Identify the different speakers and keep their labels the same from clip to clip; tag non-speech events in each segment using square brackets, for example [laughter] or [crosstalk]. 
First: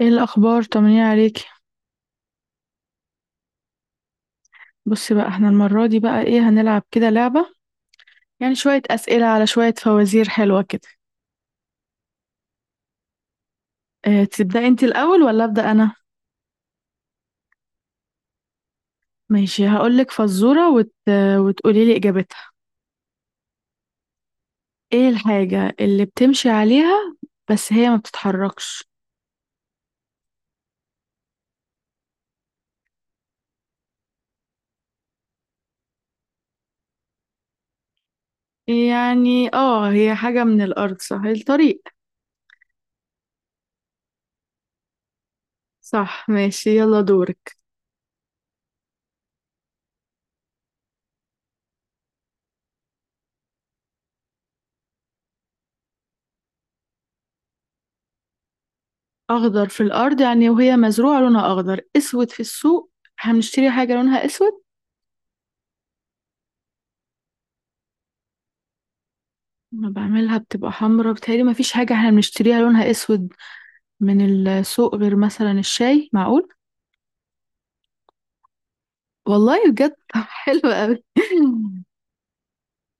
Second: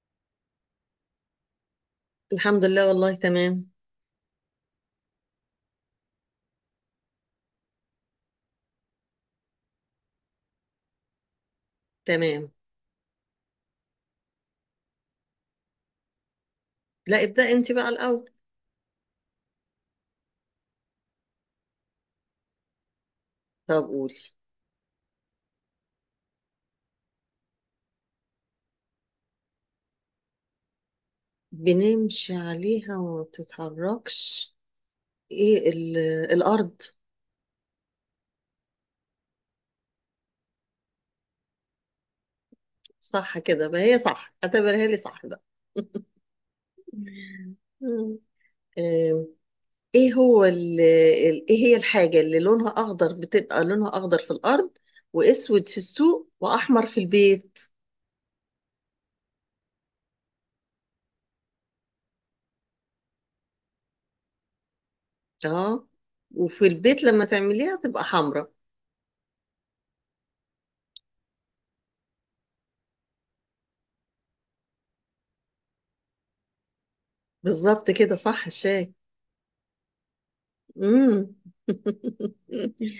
Speaker 1: ايه الاخبار، طمنين عليك؟
Speaker 2: الحمد لله والله، تمام
Speaker 1: بصي بقى، احنا المره دي بقى ايه هنلعب كده لعبه؟ يعني شويه اسئله على شويه فوازير حلوه كده.
Speaker 2: تمام.
Speaker 1: اه، تبداي انت الاول ولا ابدا انا؟
Speaker 2: لا، ابدأ انت بقى الأول.
Speaker 1: ماشي، هقولك فزوره وتقولي لي اجابتها.
Speaker 2: طب قولي.
Speaker 1: ايه الحاجه اللي بتمشي عليها بس هي ما بتتحركش؟
Speaker 2: بنمشي عليها وما بتتحركش. ايه الأرض.
Speaker 1: يعني اه هي حاجه من الارض، صح؟ الطريق.
Speaker 2: صح كده بقى، هي صح، اعتبرها لي صح بقى. [laughs]
Speaker 1: صح، ماشي، يلا دورك.
Speaker 2: مم. آم، ايه هو ايه هي الحاجة اللي لونها أخضر، بتبقى لونها أخضر في الأرض وأسود في السوق وأحمر في البيت؟
Speaker 1: اخضر في الارض يعني وهي مزروعه لونها اخضر، اسود في السوق. هنشتري حاجه لونها اسود؟
Speaker 2: اه. وفي البيت لما تعمليها تبقى حمراء.
Speaker 1: انا بعملها بتبقى حمرا، بتهيألي ما فيش حاجة احنا بنشتريها لونها اسود من السوق غير مثلا الشاي، معقول؟
Speaker 2: بالظبط كده، صح الشاي.
Speaker 1: والله بجد! [laughs] طب حلو قوي.
Speaker 2: امم [laughs]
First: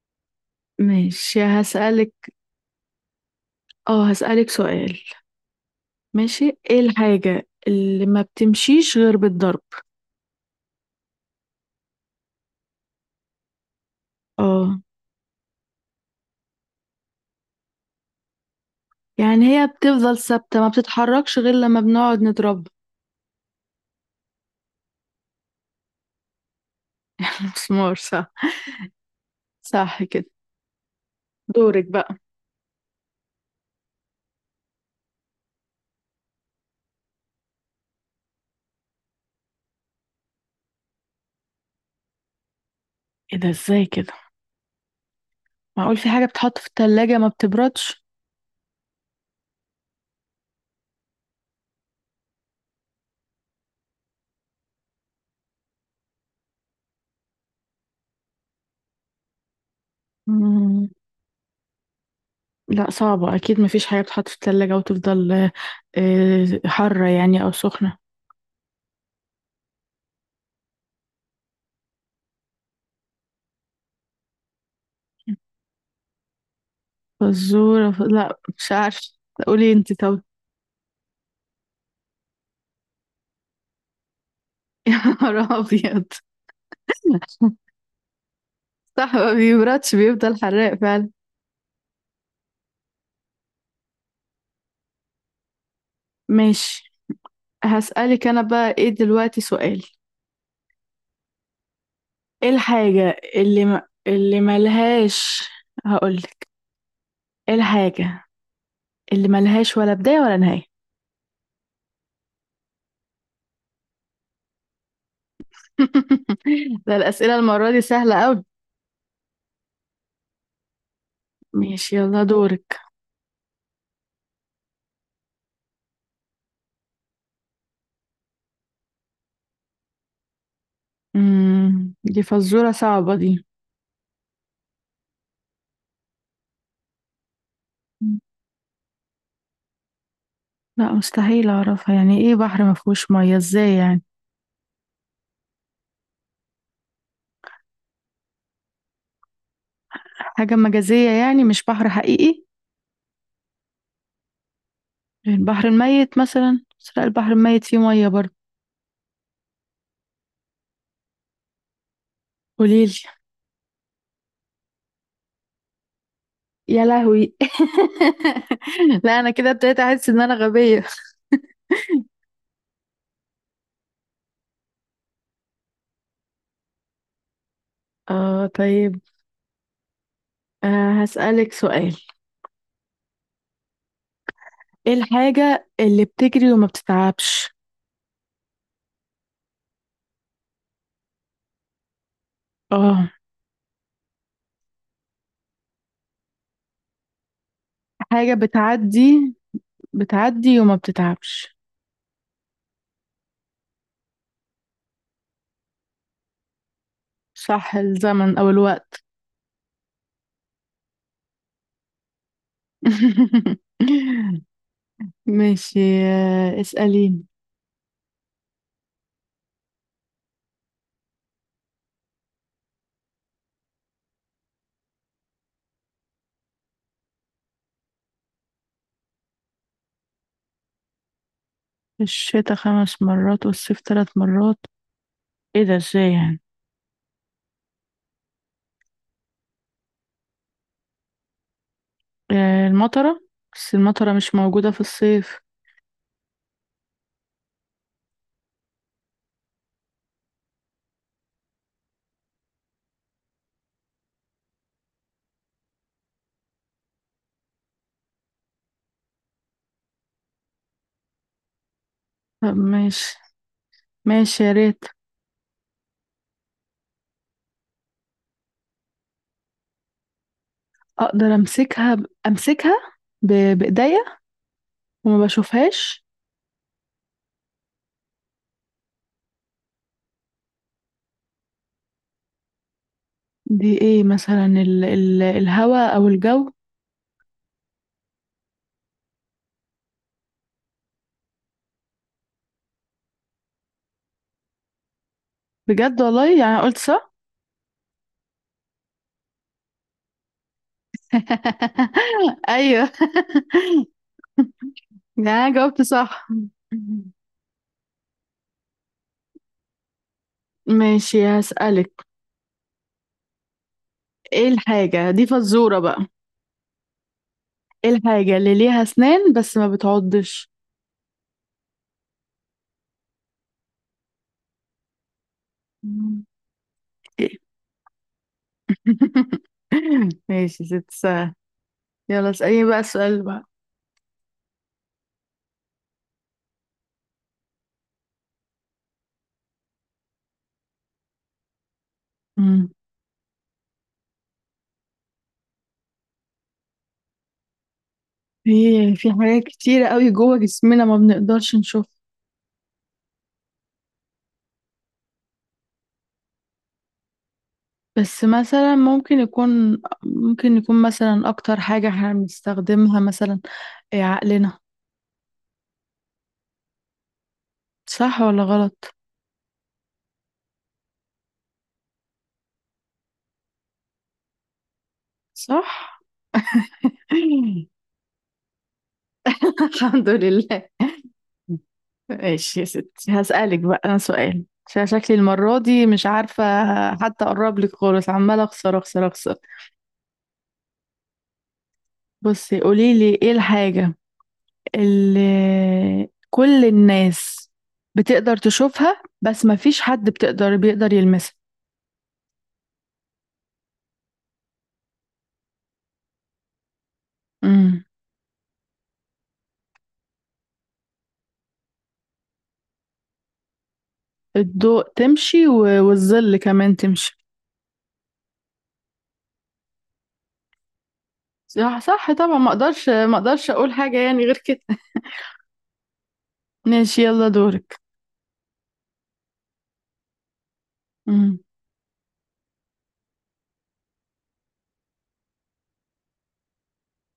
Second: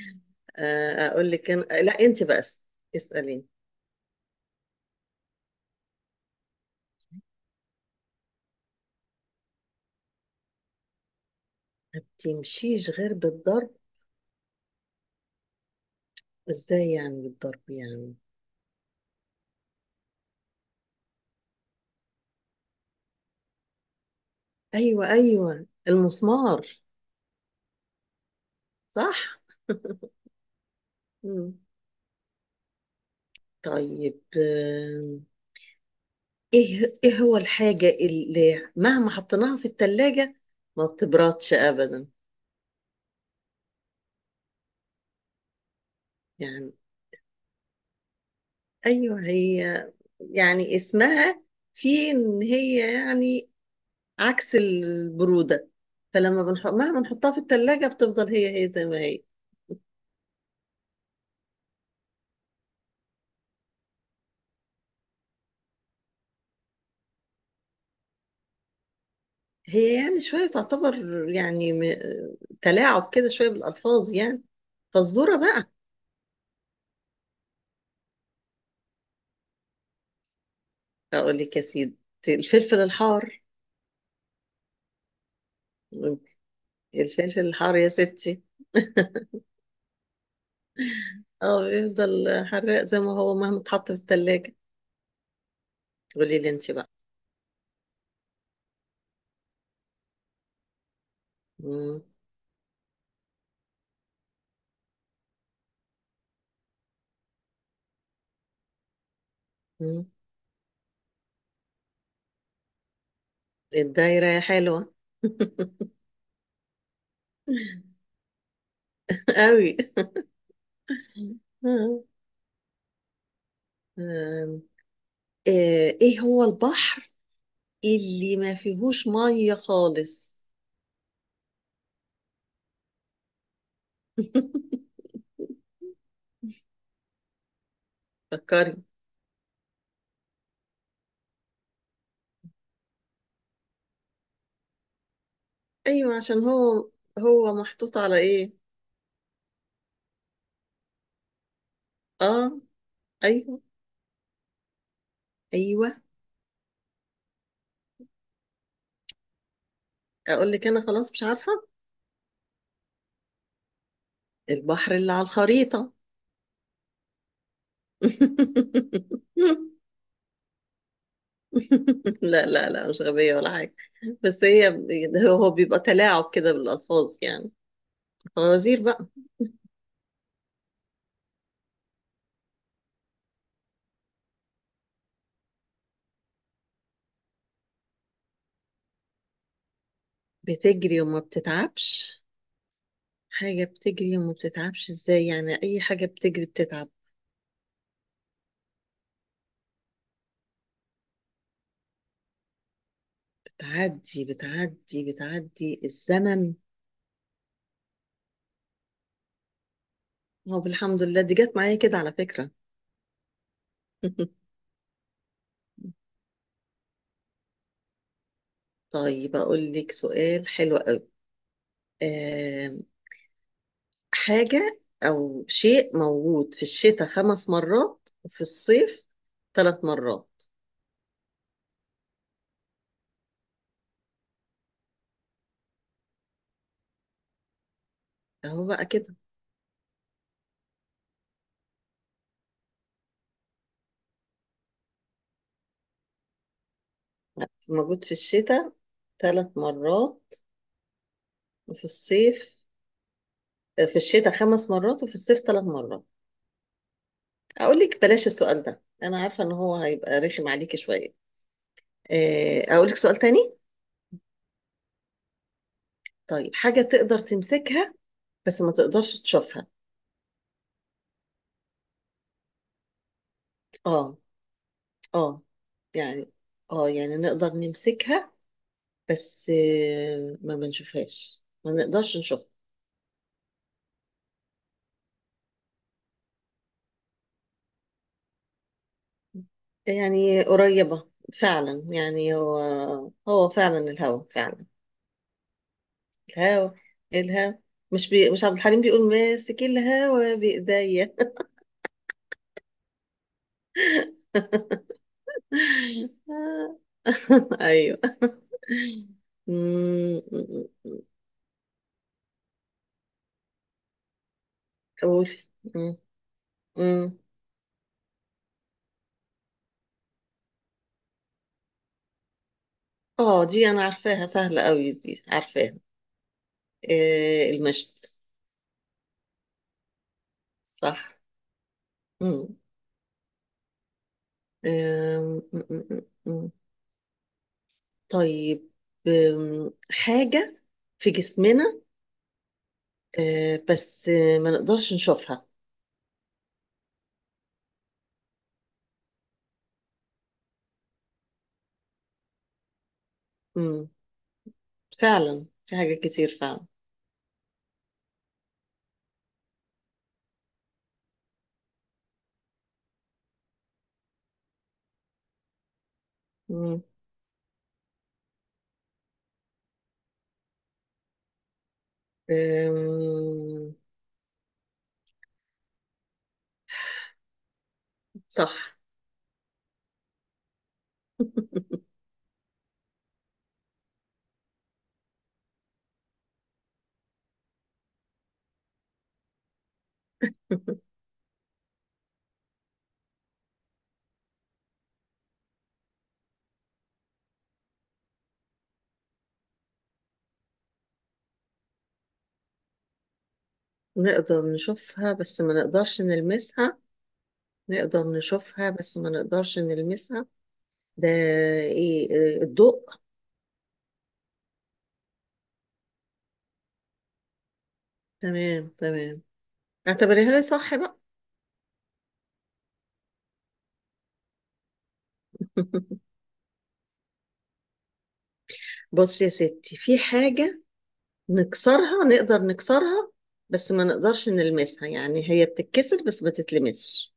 Speaker 2: اقول
Speaker 1: ماشي،
Speaker 2: لك أنا، لا انت
Speaker 1: هسألك
Speaker 2: بقى اساليني.
Speaker 1: اه هسألك سؤال. ماشي. ايه الحاجة اللي ما بتمشيش غير بالضرب؟
Speaker 2: ما بتمشيش غير بالضرب؟
Speaker 1: اه.
Speaker 2: ازاي يعني بالضرب يعني؟
Speaker 1: يعني هي بتفضل ثابتة ما بتتحركش غير لما بنقعد نضربها.
Speaker 2: ايوه ايوه، المسمار.
Speaker 1: [laughs] مسمار، صح.
Speaker 2: صح.
Speaker 1: صح
Speaker 2: [laughs]
Speaker 1: كده.
Speaker 2: مم.
Speaker 1: دورك بقى.
Speaker 2: طيب، ايه هو الحاجة اللي مهما حطيناها في التلاجة ما بتبردش ابدا؟
Speaker 1: ايه ده ازاي كده؟ معقول في حاجة بتحط في
Speaker 2: يعني
Speaker 1: التلاجة ما بتبردش؟
Speaker 2: ايوه، هي يعني اسمها، في ان هي يعني عكس البرودة. فلما بنحط، مهما نحطها في التلاجة بتفضل هي هي زي ما هي.
Speaker 1: لا صعبة أكيد، مفيش حاجة بتحط في التلاجة وتفضل حارة يعني أو سخنة.
Speaker 2: هي يعني شوية تعتبر يعني تلاعب كده شوية بالألفاظ يعني. فالذرة بقى.
Speaker 1: فزورة، لا مش عارفة. قولي انت، طب.
Speaker 2: أقول لك يا سيدي، الفلفل الحار.
Speaker 1: [laughs] يا نهار أبيض!
Speaker 2: الفلفل الحار يا ستي.
Speaker 1: صح، ما بيبردش، بيفضل حراق فعلا.
Speaker 2: اه، بيفضل حراق زي ما هو مهما اتحط في التلاجة. قولي لي انت بقى.
Speaker 1: ماشي، هسألك أنا بقى إيه دلوقتي سؤال.
Speaker 2: مم.
Speaker 1: إيه الحاجة اللي ما... اللي ملهاش، هقولك، إيه الحاجة اللي ملهاش ولا
Speaker 2: مم.
Speaker 1: بداية ولا نهاية؟
Speaker 2: الدايرة يا حلوة.
Speaker 1: [laughs] ده الأسئلة المرة دي سهلة أوي.
Speaker 2: [laughs] قوي.
Speaker 1: ماشي،
Speaker 2: آم،
Speaker 1: يلا دورك.
Speaker 2: آه، ايه هو البحر اللي ما فيهوش ميه خالص؟
Speaker 1: دي فزورة صعبة دي.
Speaker 2: [laughs]
Speaker 1: مم.
Speaker 2: فكري.
Speaker 1: لا، مستحيل اعرفها، يعني ايه بحر ما فيهوش ميه ازاي يعني؟
Speaker 2: ايوه، عشان هو محطوط على ايه؟
Speaker 1: حاجة مجازية يعني، مش بحر حقيقي.
Speaker 2: اه. ايوه.
Speaker 1: البحر
Speaker 2: ايوه،
Speaker 1: الميت مثلا، بس لا البحر الميت فيه ميه برضه.
Speaker 2: اقول لك انا، خلاص مش عارفه.
Speaker 1: قوليلي.
Speaker 2: البحر اللي على الخريطه.
Speaker 1: يا لهوي! [laughs]
Speaker 2: [laughs]
Speaker 1: لا، انا كده ابتديت احس ان انا غبية.
Speaker 2: لا لا لا، مش غبيه ولا حاجه. بس هي هو بيبقى تلاعب كده بالالفاظ يعني.
Speaker 1: اه،
Speaker 2: فوازير
Speaker 1: طيب.
Speaker 2: بقى.
Speaker 1: هسألك سؤال. ايه الحاجة اللي بتجري وما بتتعبش؟
Speaker 2: بتجري وما بتتعبش؟
Speaker 1: اه.
Speaker 2: حاجه بتجري وما بتتعبش ازاي يعني؟ اي حاجه بتجري بتتعب.
Speaker 1: حاجة بتعدي بتعدي وما بتتعبش.
Speaker 2: بتعدي بتعدي بتعدي، الزمن.
Speaker 1: صح، الزمن او الوقت.
Speaker 2: هو الحمد لله دي جت معايا كده على فكرة.
Speaker 1: [laughs]
Speaker 2: [laughs]
Speaker 1: ماشي، اسأليني.
Speaker 2: طيب أقول لك سؤال حلو قوي. آم، حاجة أو شيء موجود في الشتاء خمس مرات وفي الصيف ثلاث مرات.
Speaker 1: الشتاء خمس مرات والصيف ثلاث مرات. ايه ده ازاي يعني؟
Speaker 2: أهو بقى كده.
Speaker 1: آه، المطرة. بس المطرة مش موجودة في الصيف.
Speaker 2: موجود في الشتاء ثلاث مرات وفي الصيف. في الشتاء خمس مرات وفي الصيف ثلاث مرات. أقول لك بلاش السؤال ده، أنا عارفة إن هو هيبقى رخم عليكي شوية.
Speaker 1: طب
Speaker 2: أقول لك سؤال
Speaker 1: ماشي.
Speaker 2: تاني.
Speaker 1: ماشي يا ريت.
Speaker 2: طيب، حاجة تقدر تمسكها بس ما تقدرش تشوفها.
Speaker 1: اقدر امسكها ب... بايديا
Speaker 2: اه.
Speaker 1: وما
Speaker 2: اه.
Speaker 1: بشوفهاش.
Speaker 2: يعني، اه يعني نقدر نمسكها، بس ما بنشوفهاش، ما نقدرش نشوفها.
Speaker 1: دي ايه مثلا؟ الهواء او الجو.
Speaker 2: يعني قريبة، فعلا، يعني هو فعلا الهوا، فعلا
Speaker 1: بجد والله، يعني
Speaker 2: الهوا،
Speaker 1: قلت صح.
Speaker 2: الهوا. مش عبد الحليم بيقول ماسك الهوا بإيديا. [laughs]
Speaker 1: [laughs] ايوه. [laughs] يعني أنا جاوبت صح؟
Speaker 2: ايوه. [laughs] أمم،
Speaker 1: ماشي، هسألك. ايه الحاجة دي
Speaker 2: قولي.
Speaker 1: فزورة
Speaker 2: أمم،
Speaker 1: بقى؟
Speaker 2: أمم.
Speaker 1: ايه الحاجة اللي ليها اسنان بس ما بتعضش؟
Speaker 2: اه، دي انا عارفاها سهلة قوي، دي عارفاها.
Speaker 1: مم. إيه؟
Speaker 2: المشط.
Speaker 1: [laughs] ماشي، ست
Speaker 2: صح.
Speaker 1: ساعة. يلا،
Speaker 2: مم.
Speaker 1: اسأليني بقى السؤال بقى.
Speaker 2: آم، مم، مم، مم. طيب، حاجة في جسمنا،
Speaker 1: مم.
Speaker 2: بس ما نقدرش نشوفها.
Speaker 1: في في حاجات كتيرة قوي جوه جسمنا، ما بنقدرش نشوفها.
Speaker 2: مم. فعلا في حاجات كتير فعلا.
Speaker 1: بس مثلا ممكن يكون مثلا اكتر حاجة احنا بنستخدمها مثلا. إيه، عقلنا.
Speaker 2: مم.
Speaker 1: صح ولا غلط؟
Speaker 2: آم،
Speaker 1: صح. [laughs]
Speaker 2: صح.
Speaker 1: الحمد لله. ماشي يا ستي، هسألك بقى أنا سؤال عشان شكلي المرة دي مش عارفة. حتى أقرب لك خالص، عمالة أخسر أخسر أخسر.
Speaker 2: [laughs]
Speaker 1: بصي، قوليلي إيه الحاجة اللي كل الناس بتقدر تشوفها بس مفيش حد بيقدر يلمسها؟
Speaker 2: نقدر نشوفها بس ما نقدرش نلمسها.
Speaker 1: امم.
Speaker 2: نقدر نشوفها بس ما نقدرش نلمسها. ده ايه؟ الضوء.
Speaker 1: الضوء تمشي، والظل كمان تمشي.
Speaker 2: تمام تمام. اعتبريها لي صح بقى.
Speaker 1: صح، صح، طبعا ما اقدرش اقول حاجة يعني غير كده.
Speaker 2: [laughs]
Speaker 1: [laughs] ماشي، يلا دورك.
Speaker 2: بص يا ستي، في حاجة
Speaker 1: امم.
Speaker 2: نقدر نكسرها بس ما نقدرش نلمسها. يعني هي بتتكسر بس ما تتلمسش.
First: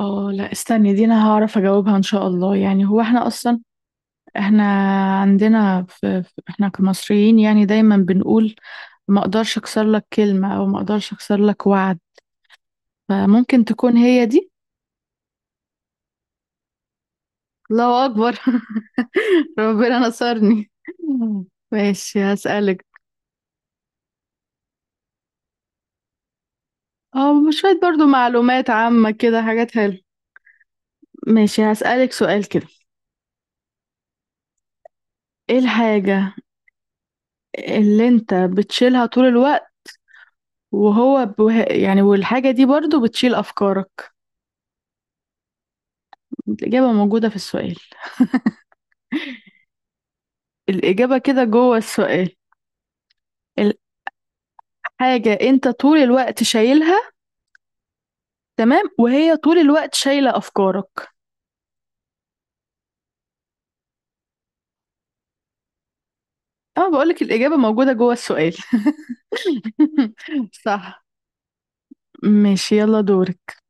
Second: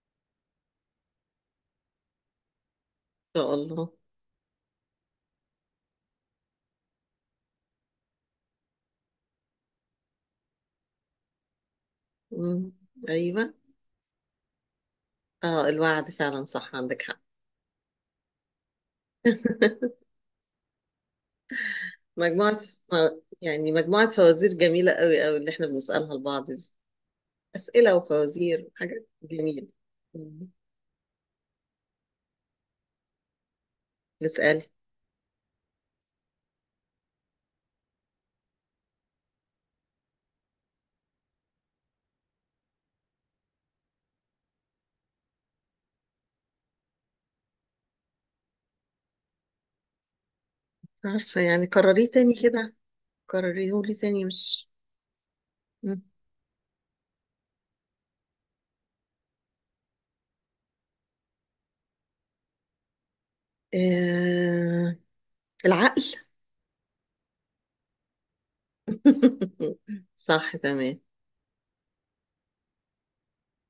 Speaker 1: اه، لا استني، دي انا هعرف اجاوبها ان شاء الله. يعني هو احنا
Speaker 2: ان شاء
Speaker 1: اصلا
Speaker 2: الله.
Speaker 1: احنا عندنا احنا كمصريين يعني دايما بنقول ما اقدرش اكسر لك كلمة او ما اقدرش اكسر لك وعد.
Speaker 2: مم. ايوه.
Speaker 1: فممكن تكون هي دي.
Speaker 2: اه، الوعد فعلا، صح عندك حق.
Speaker 1: الله اكبر! [laughs] ربنا
Speaker 2: [laughs]
Speaker 1: نصرني! ماشي،
Speaker 2: مجموعة
Speaker 1: هسألك.
Speaker 2: يعني مجموعة فوازير جميلة قوي قوي اللي احنا بنسألها لبعض دي.
Speaker 1: اه، شوية
Speaker 2: أسئلة
Speaker 1: برضو
Speaker 2: وفوازير
Speaker 1: معلومات
Speaker 2: وحاجات
Speaker 1: عامة كده،
Speaker 2: جميلة.
Speaker 1: حاجات حلوة.
Speaker 2: مم.
Speaker 1: ماشي، هسألك سؤال كده.
Speaker 2: نسأل.
Speaker 1: ايه الحاجة اللي انت بتشيلها طول الوقت وهو يعني والحاجة دي برضو بتشيل افكارك؟ الإجابة موجودة في السؤال، الإجابة
Speaker 2: عارفة،
Speaker 1: كده
Speaker 2: يعني
Speaker 1: جوه
Speaker 2: قرريه
Speaker 1: السؤال.
Speaker 2: تاني كده، قرريه لي تاني، مش.
Speaker 1: حاجة انت طول
Speaker 2: مم.
Speaker 1: الوقت شايلها، تمام، وهي طول الوقت شايلة افكارك.
Speaker 2: آه... العقل.
Speaker 1: اه، بقولك الاجابة موجودة جوه السؤال. [laughs]
Speaker 2: [laughs] صح تمام.
Speaker 1: صح. ماشي، يلا دورك.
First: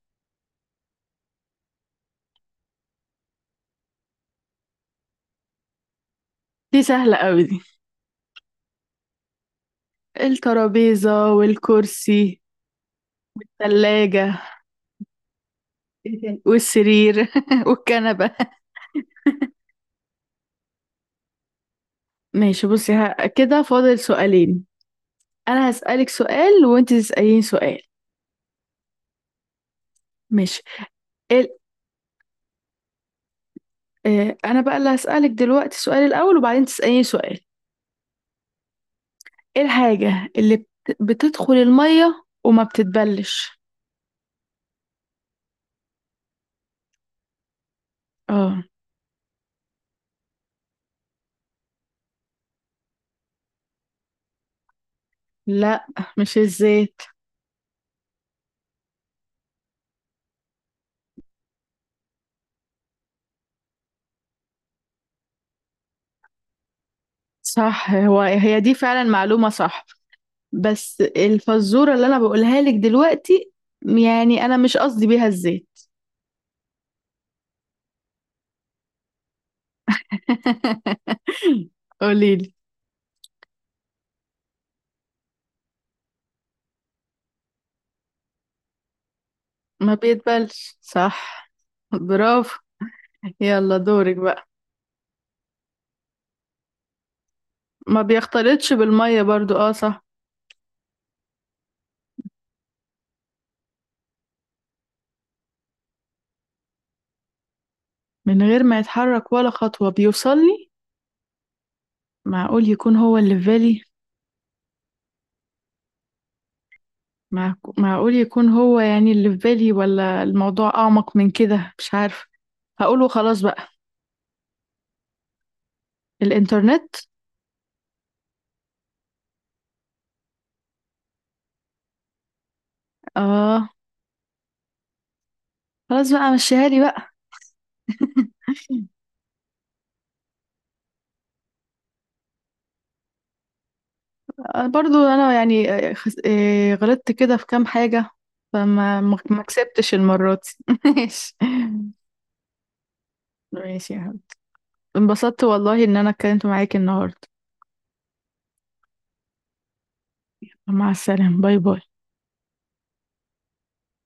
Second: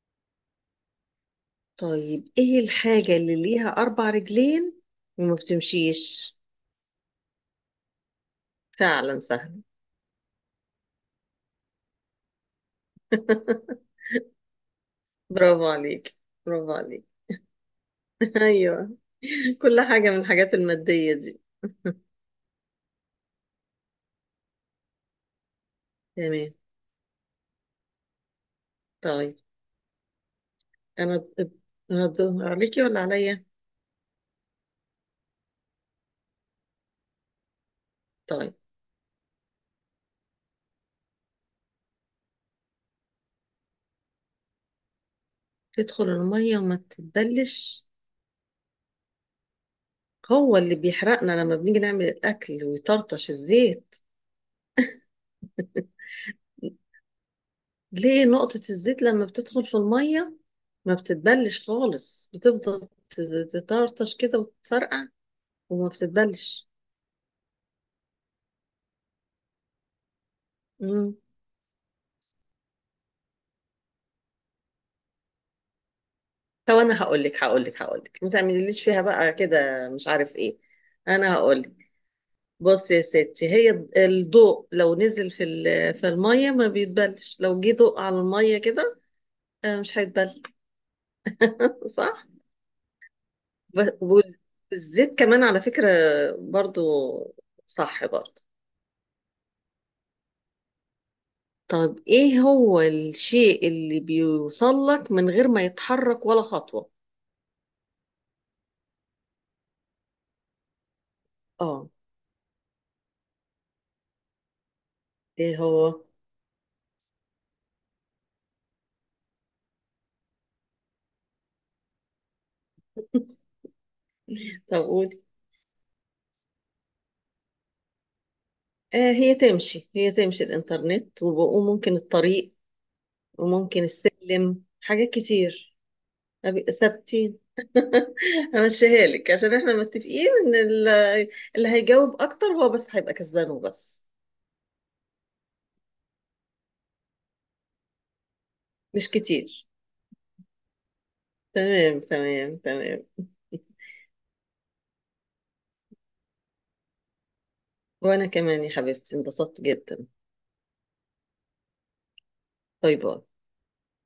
Speaker 2: طيب ايه الحاجة اللي ليها اربع رجلين وما بتمشيش؟
Speaker 1: دي سهلة قوي دي.
Speaker 2: فعلا سهل.
Speaker 1: الترابيزة والكرسي،
Speaker 2: [laughs]
Speaker 1: الثلاجة،
Speaker 2: برافو عليك. برافو عليك.
Speaker 1: والسرير [laughs] والكنبة.
Speaker 2: [laughs] ايوه، كل حاجة من الحاجات المادية دي.
Speaker 1: ماشي، بصي، كده فاضل سؤالين. انا هسألك
Speaker 2: تمام.
Speaker 1: سؤال وانت تسألين سؤال.
Speaker 2: طيب،
Speaker 1: ماشي.
Speaker 2: انا
Speaker 1: ال...
Speaker 2: انا الدور عليكي ولا عليا؟
Speaker 1: آه، انا بقى اللي هسألك دلوقتي السؤال الاول، وبعدين تسأليني سؤال.
Speaker 2: طيب.
Speaker 1: ايه الحاجة اللي بتدخل المية وما بتتبلش؟
Speaker 2: تدخل المية وما تتبلش؟
Speaker 1: اه،
Speaker 2: هو اللي بيحرقنا لما بنيجي نعمل الاكل ويطرطش الزيت.
Speaker 1: لا، مش الزيت.
Speaker 2: ليه نقطة الزيت لما بتدخل في المية ما بتتبلش خالص، بتفضل ت- تطرطش كده وتفرقع وما بتتبلش.
Speaker 1: صح، هي دي فعلا معلومة، صح. بس
Speaker 2: مم.
Speaker 1: الفزورة اللي انا بقولها لك دلوقتي، يعني انا مش قصدي بيها الزيت.
Speaker 2: طب انا هقول لك، ما تعمليليش فيها بقى كده، مش عارف ايه. انا هقول لك.
Speaker 1: [laughs] قوليلي.
Speaker 2: بص يا ستي، هي الضوء لو نزل في في المية ما بيتبلش، لو جه ضوء على المية كده
Speaker 1: ما
Speaker 2: مش هيتبل.
Speaker 1: بيتبلش، صح.
Speaker 2: [laughs] صح.
Speaker 1: برافو! يلا
Speaker 2: ب-
Speaker 1: دورك بقى.
Speaker 2: والزيت كمان على فكرة، برضو،
Speaker 1: ما
Speaker 2: صح برضو.
Speaker 1: بيختلطش بالمية برضو، اه صح.
Speaker 2: طب ايه هو الشيء اللي بيوصل لك من غير ما يتحرك ولا خطوة؟
Speaker 1: من غير ما يتحرك ولا خطوة، بيوصلني؟
Speaker 2: اه.
Speaker 1: معقول يكون هو اللي في بالي.
Speaker 2: ايه هو؟
Speaker 1: معقول يكون هو يعني اللي في بالي، ولا الموضوع أعمق من كده؟ مش عارفة. هقوله خلاص
Speaker 2: [laughs]
Speaker 1: بقى.
Speaker 2: طب قولي.
Speaker 1: الإنترنت.
Speaker 2: آه، هي تمشي هي تمشي الانترنت، وممكن الطريق
Speaker 1: آه،
Speaker 2: وممكن السلم، حاجات كتير.
Speaker 1: خلاص بقى مشيها لي بقى.
Speaker 2: ثابتين.
Speaker 1: [laughs]
Speaker 2: همشيها لك عشان احنا متفقين ان اللي هيجاوب اكتر هو بس هيبقى كسبان وبس.
Speaker 1: برضو أنا يعني غلطت كده في كام حاجة. فما
Speaker 2: مش
Speaker 1: ما ما
Speaker 2: كتير.
Speaker 1: كسبتش المرة دي. [laughs] ماشي.
Speaker 2: تمام تمام تمام.
Speaker 1: ماشي يا حبيبي، انبسطت والله إن أنا اتكلمت معاك النهاردة.
Speaker 2: [laughs] وانا كمان يا حبيبتي، انبسطت جدا.
Speaker 1: مع السلامة، باي باي.
Speaker 2: باي باي.